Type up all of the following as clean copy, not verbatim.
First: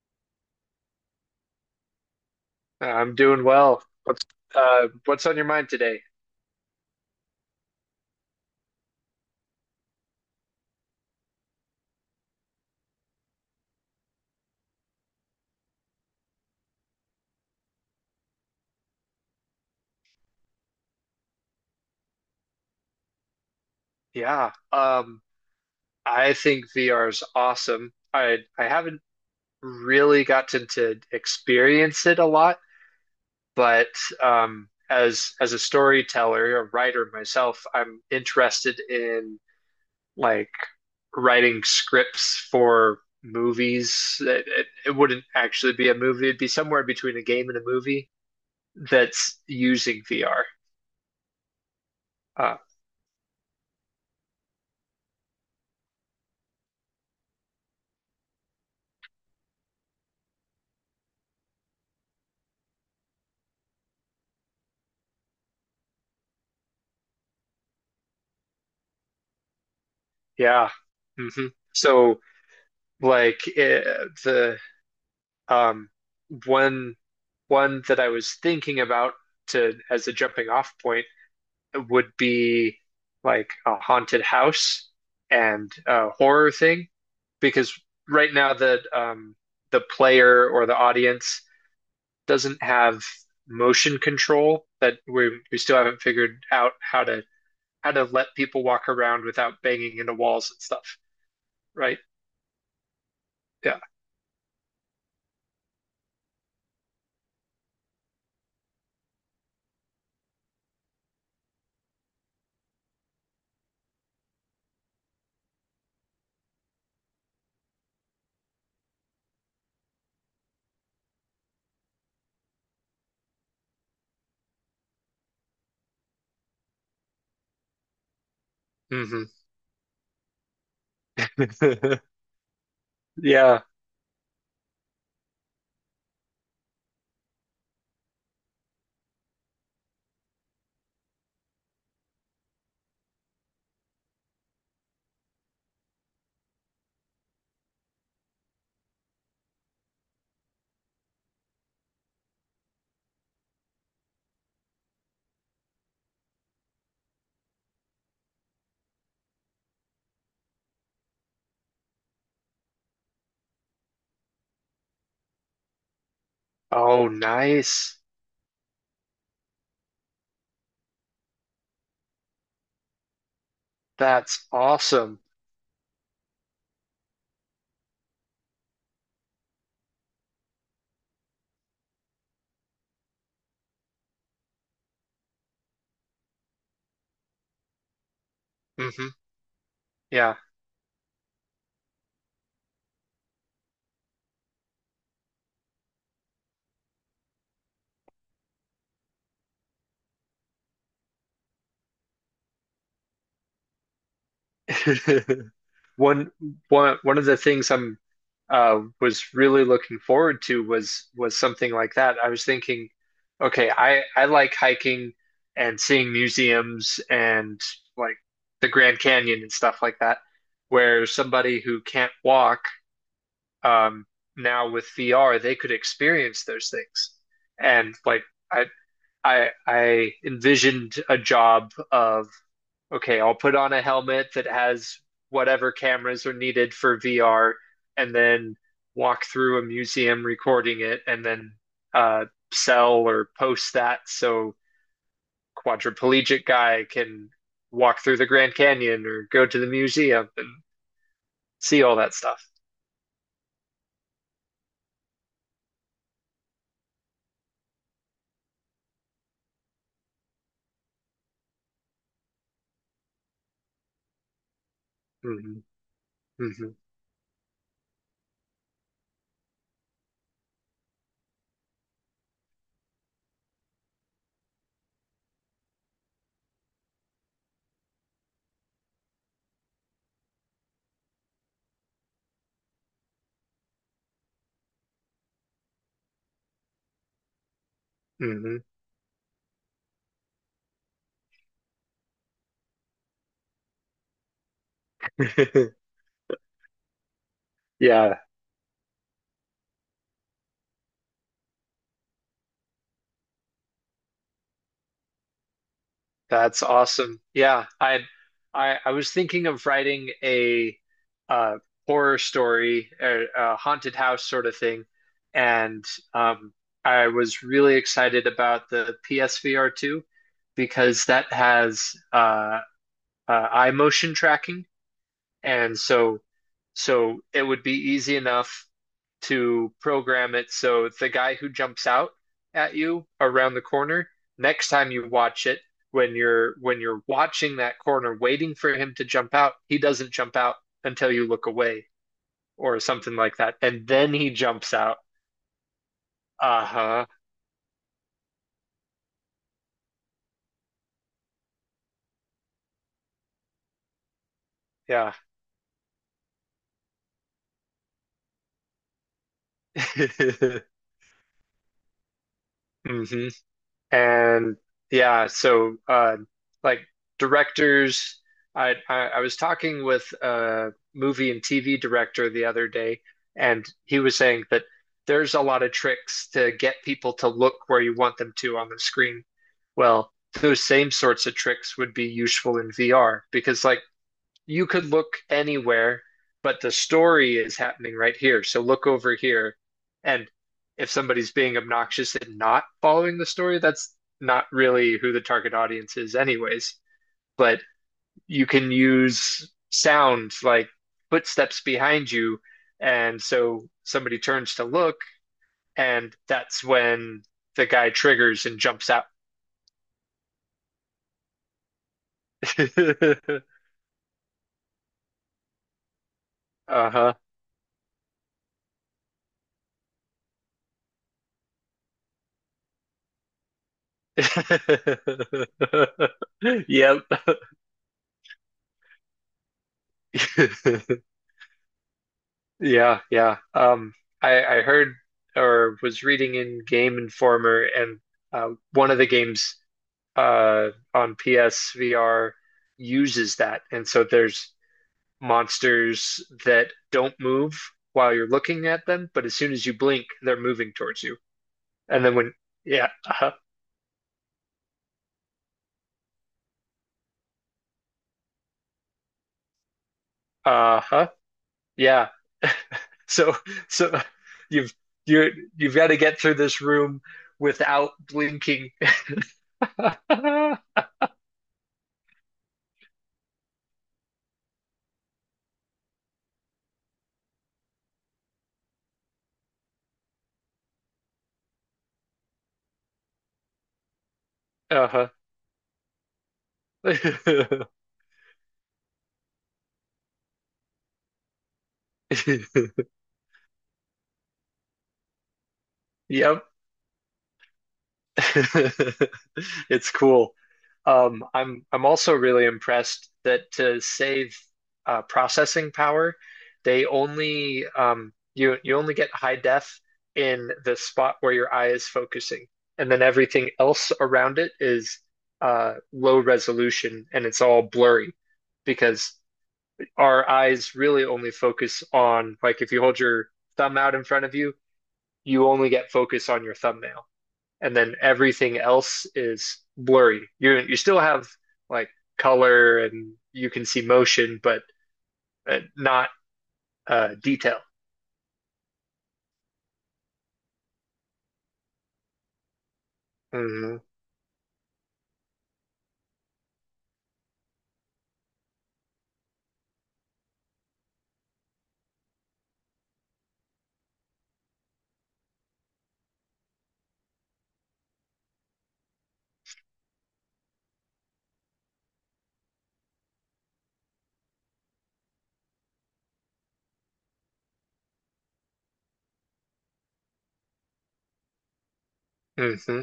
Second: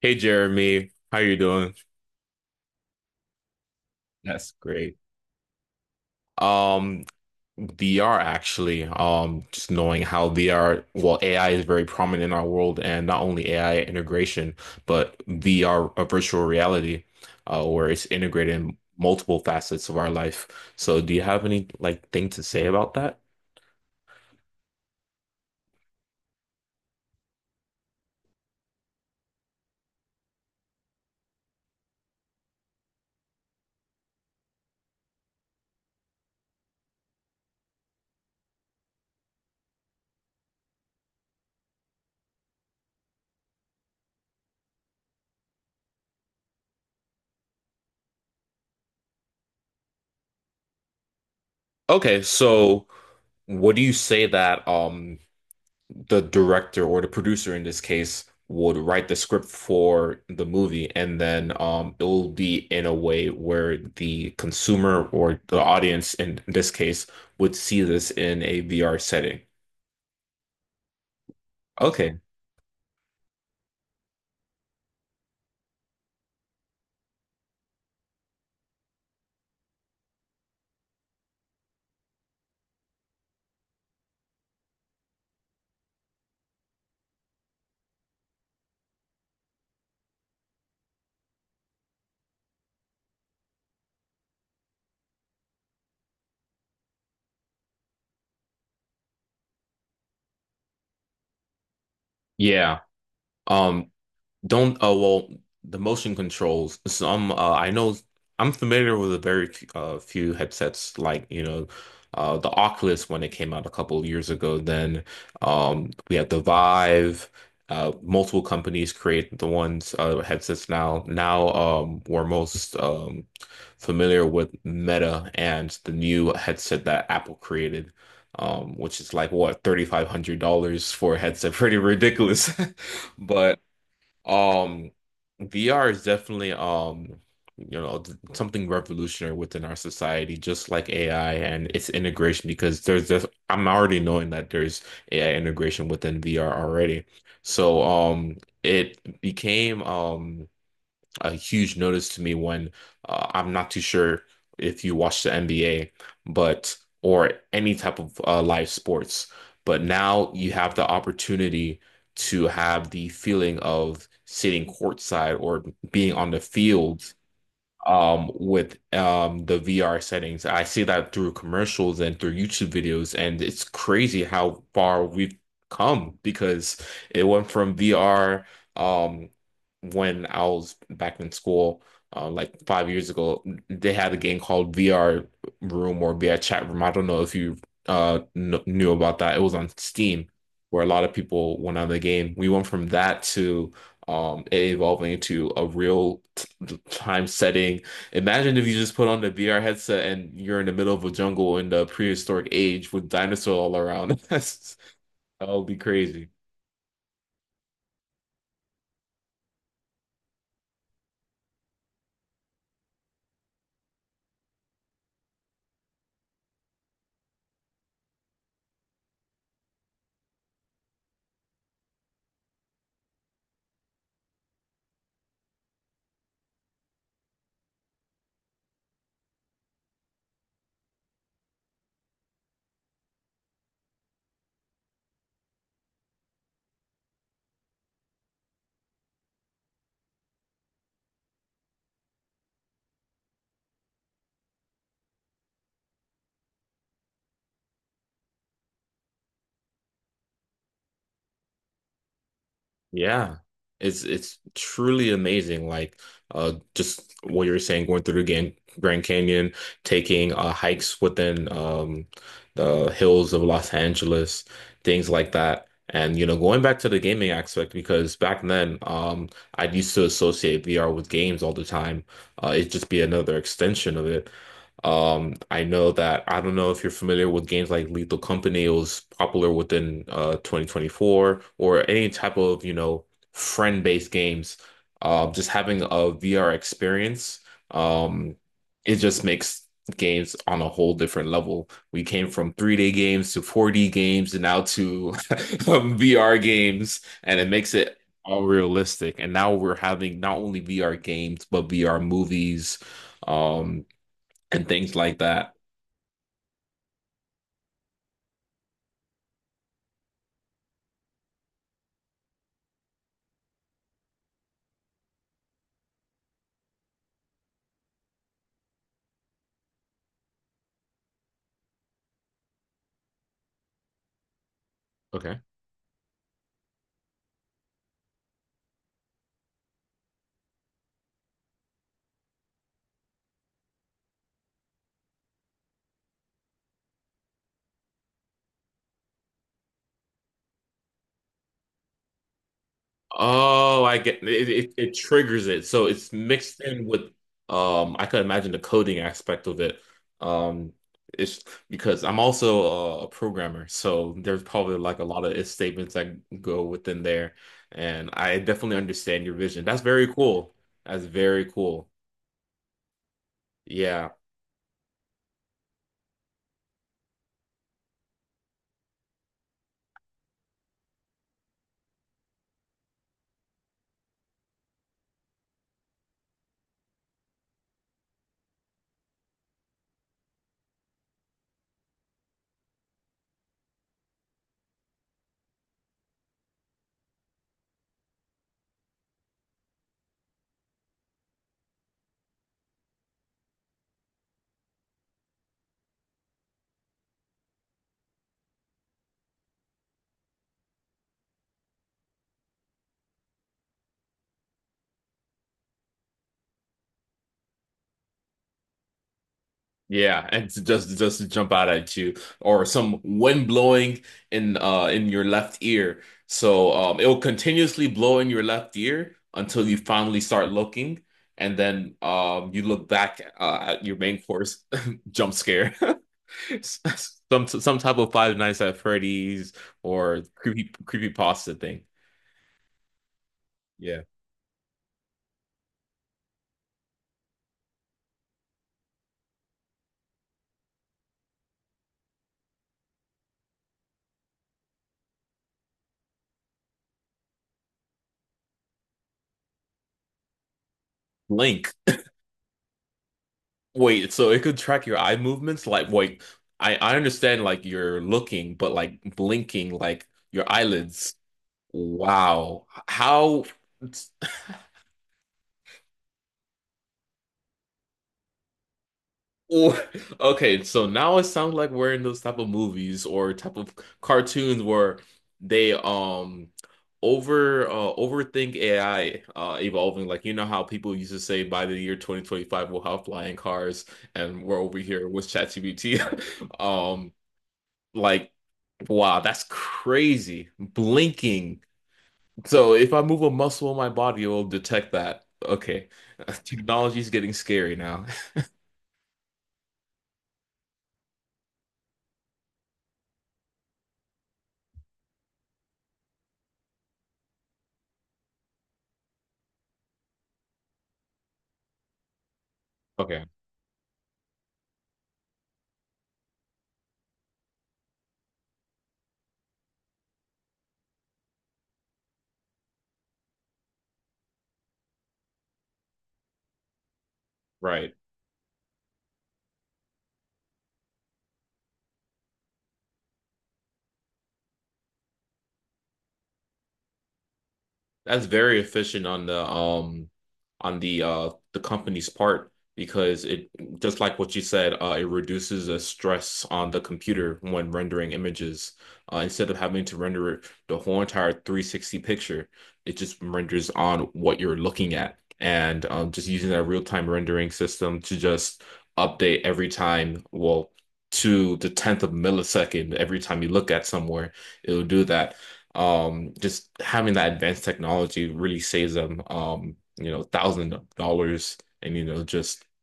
Hey Jeremy, how you doing? I'm doing well. What's That's uh great. what's on your mind today? Um, VR actually, just knowing how VR, well, AI is very prominent in our world, and not only AI integration, but VR, a virtual reality, where it's integrated in multiple facets of our life. So, do you have any like thing to say about that? Yeah. I think VR is awesome. I haven't really gotten to experience it a lot, but as a storyteller, a writer myself, I'm interested in like writing scripts for movies. It wouldn't actually be a movie. It'd be somewhere between a game and a movie that's using VR. Okay, Uh so what do you say that the director or the producer in this case would write the script for the movie, and then it'll be in a way where the consumer or the audience in this case would see this in a VR setting. yeah. hmm Okay. so Like it, the um one one that I was thinking about to as a jumping off point would be like a haunted house and a horror thing because right now the player or the audience doesn't have motion control that we still haven't figured out how to let people walk around without banging into walls and stuff, right? Yeah. Yeah. Um Don't, well, the motion controls. I know I'm familiar with a very few headsets, like, the Oculus when it came out a couple of years ago. Then we had the Vive. Multiple companies create the ones headsets now. Now we're most familiar with Meta and the new headset that Apple created, which is Hmm. like what $3,500 for a headset. Pretty ridiculous. But Yeah. um, VR is definitely something revolutionary within our society, just like AI and its integration, because there's this, I'm already knowing that there's AI integration within VR already. So it became a huge notice to me when I'm not too sure if you watch the NBA, but or any type of live sports. But now you have the opportunity to have the feeling of sitting courtside or being on the Oh, field nice. With the VR settings. I see that through commercials and through YouTube videos, and it's crazy That's how far awesome. we've come because it went from VR um, when I was back in school. Like 5 years ago, they had a game called VR Room or VR Chat Room. I don't know if you kn knew Hmm. about that. It was on Steam, Yeah. where a lot of people went on the game. We went from that to it evolving into a real t time setting. Imagine if you just put on the VR headset and you're in the middle of a jungle in the prehistoric age with dinosaurs all around. That would be crazy. One one of the things I'm was really looking forward to was something like that. I was thinking, okay, I like hiking and seeing museums and like the Grand Canyon and stuff like that, where somebody who can't walk, um now with VR, they could experience those things. And like I I envisioned a job of okay, I'll put on a helmet that has whatever cameras are needed for VR, and then walk through a museum recording it, and then uh, sell or post that so quadriplegic guy can walk through the Grand Canyon or go to the museum and see all that stuff. Yeah. It's truly amazing. Like just what you were saying, going through the Grand Canyon, taking hikes within the hills of Los Angeles, things like Hmm. that. And you know, going Hmm. back to the gaming aspect, because back then, I used to associate VR with games all the time. It'd just be another extension of it. I know that I don't know if you're familiar with games like Lethal Company. It was popular within 2024 or any type of, you know, friend-based games. Just having a VR experience, um, Hmm. it just makes games on a whole different level. We came from 3D games to 4D games and now to VR games, and it makes it Yeah. all realistic. And now we're having not only VR games, but VR movies. Um, and things like that. That's awesome. Yeah, I was thinking of writing a uh horror story, a haunted house sort of thing, and um I was really excited about the PSVR 2 because that has eye motion tracking Okay. and so it would be easy enough to program it so the guy who jumps out at you around the corner, next time you watch it, when you're watching that corner waiting for him to jump out, he doesn't jump out until you look away or something like that. Oh, And I then get he jumps it. It out. triggers it, so it's mixed in Uh-huh. with. I could imagine the coding aspect of it. Um, it's because I'm also a programmer, so there's probably like a Yeah. lot of if statements that go within there, and I definitely understand your vision. That's very cool. That's very cool. Hmm. Yeah. And yeah, so like directors, I was talking with a movie and TV director the other day, and he was saying that there's a lot of tricks to get people to look where you want them to on the screen. Well, those same sorts of tricks would be useful in VR because like you could look anywhere, but the story is happening right here. So look over here. And if somebody's being obnoxious and not following the story, that's not really who the target audience is, anyways. But you can use sound like footsteps behind you. And so somebody turns to look, and that's when the guy triggers and jumps out. Yeah, and to just to jump out at you, or some wind blowing in your left ear. So it Uh-huh. will continuously blow in your left ear until you finally start looking, and then you look back at your main course, jump scare. Yep. Some type of Five Nights at Freddy's or creepy pasta thing. Yeah, yeah. Yeah, I heard or was reading in Game Informer, and one of the games on PSVR uses that, and so there's monsters that don't move while you're looking at them, but as soon as you blink, they're moving towards you. Link. And then when Yeah, uh-huh, Wait, so it could track your eye movements? Like, wait, I understand like you're looking, but like blinking, like your uh-huh, eyelids. yeah. Wow. So How? so you've you're you've got to get through this room without blinking. Oh, okay, so now it sounds like we're in those type of movies or type of cartoons where they overthink AI evolving. Like you know how people used to say by the year 2025 we'll have flying cars and we're over here Uh-huh. with ChatGPT. Um like, wow, that's crazy. Blinking. So if I move a muscle in my body, it will detect that. Okay. Yep. Technology's getting scary now. It's cool. I'm also really impressed that to save processing power, they only you only get high def in the spot where your eye is focusing, and then Okay, everything else around it is low resolution and it's all blurry because our eyes really only focus on like if you hold your thumb out in front of you, you only get focus on your thumbnail. And right. then everything else is blurry. You still have like color and you can see motion, but not detail. That's very efficient on the the company's part because it, Hmm. just like what you said, it reduces the stress on the computer when rendering images. Instead of having to render it the whole entire 360 picture, it just renders on what you're looking at. And just using that real-time rendering system to just update every time, well, to the tenth of millisecond every time you look at somewhere, it'll do that. Just having that advanced technology really saves them, thousands of dollars and, just Hmm.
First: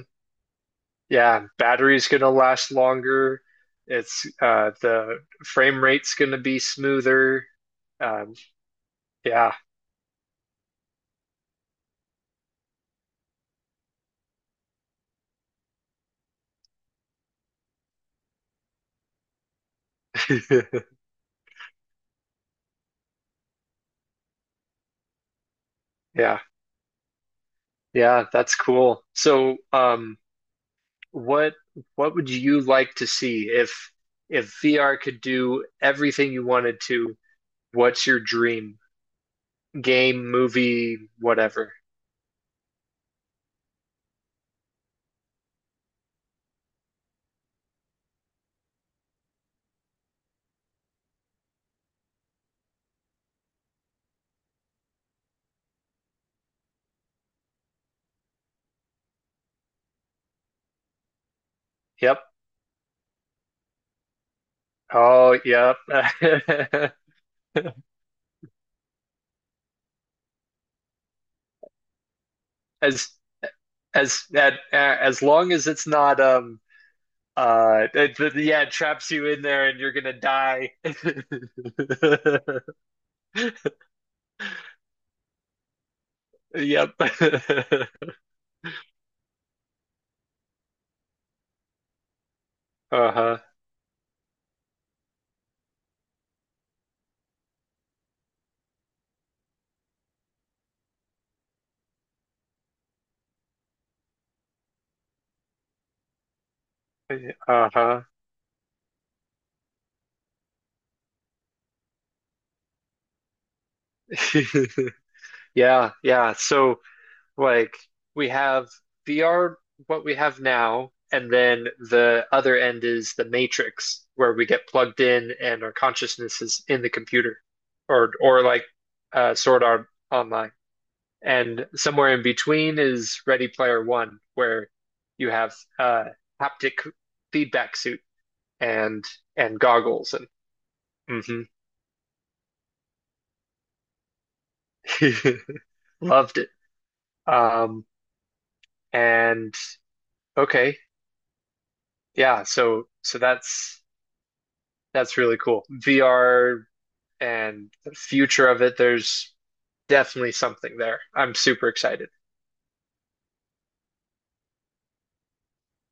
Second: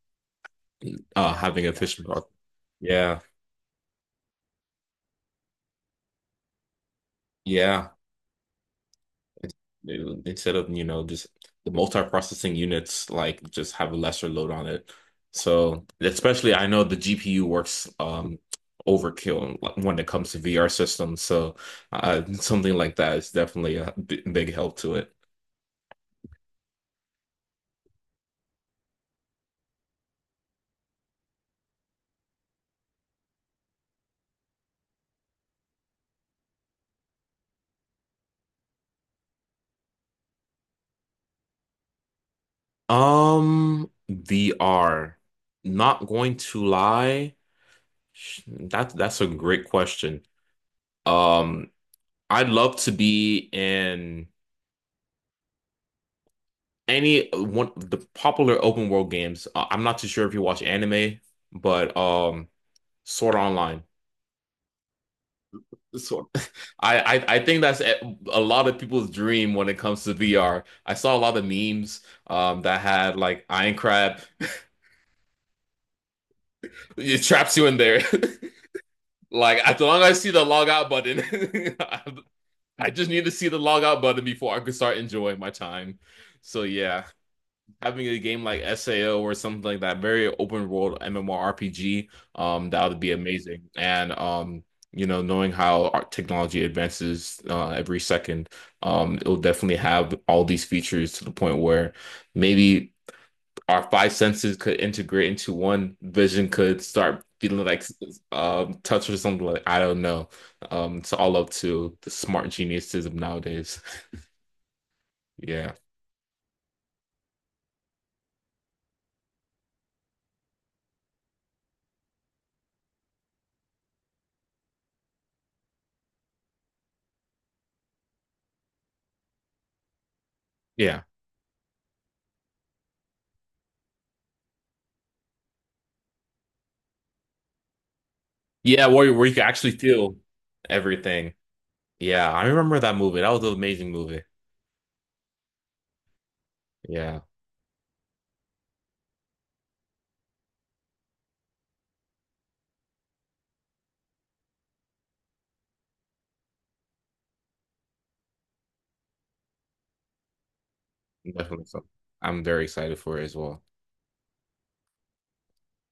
Yeah, having efficient. battery's gonna last Yeah. longer. It's the frame rate's gonna be smoother. Yeah. Um, It's- yeah, Instead of, you know, just the multi-processing units like just have a lesser load on it. So especially I know the GPU works overkill when it comes to VR systems. So something like that is definitely a b big help to it. yeah, yeah. That's cool. So, what what would you like to see if VR could do everything you wanted to? What's your dream game, movie, whatever? VR. Not going to lie. That's a great question. Um, I'd love to be in any one of the popular open world games. I'm not too sure if you watch anime, but Yep. Sword Art Online. Oh, yep. Sword. I think that's a lot of people's dream when it comes to VR. I saw a lot of memes that As had like Iron Crab. as that as long as it's not It traps you in there. Yeah, it traps you in Like there and as you're long as gonna I see the log die. out button, I just need to see the log out button before I can start enjoying my time. So Yep. yeah, having a game like SAO or something like that, very open world MMORPG, that would be Uh-huh. amazing. And knowing how our technology advances every second, it'll definitely have all these features to the point where maybe our five senses could integrate into one vision could start feeling like Uh-huh. Touch or something like I don't know. It's all up to the smart geniuses of nowadays. Yeah. Yeah, yeah. So like we have VR, what we have now, and then the other end is the Matrix, where we get plugged in and our consciousness is in the computer, or like Sword Art Online. Yeah. And somewhere in between is Ready Player One, where you have haptic feedback suit Yeah, and where you can and actually goggles feel and everything. Mhm. Yeah, I remember that movie. That was an amazing movie. Loved it. Yeah, Um, and okay, yeah. So that's really cool. VR and the future of it, there's definitely something there. I'm definitely. super So excited. I'm very excited for it as well.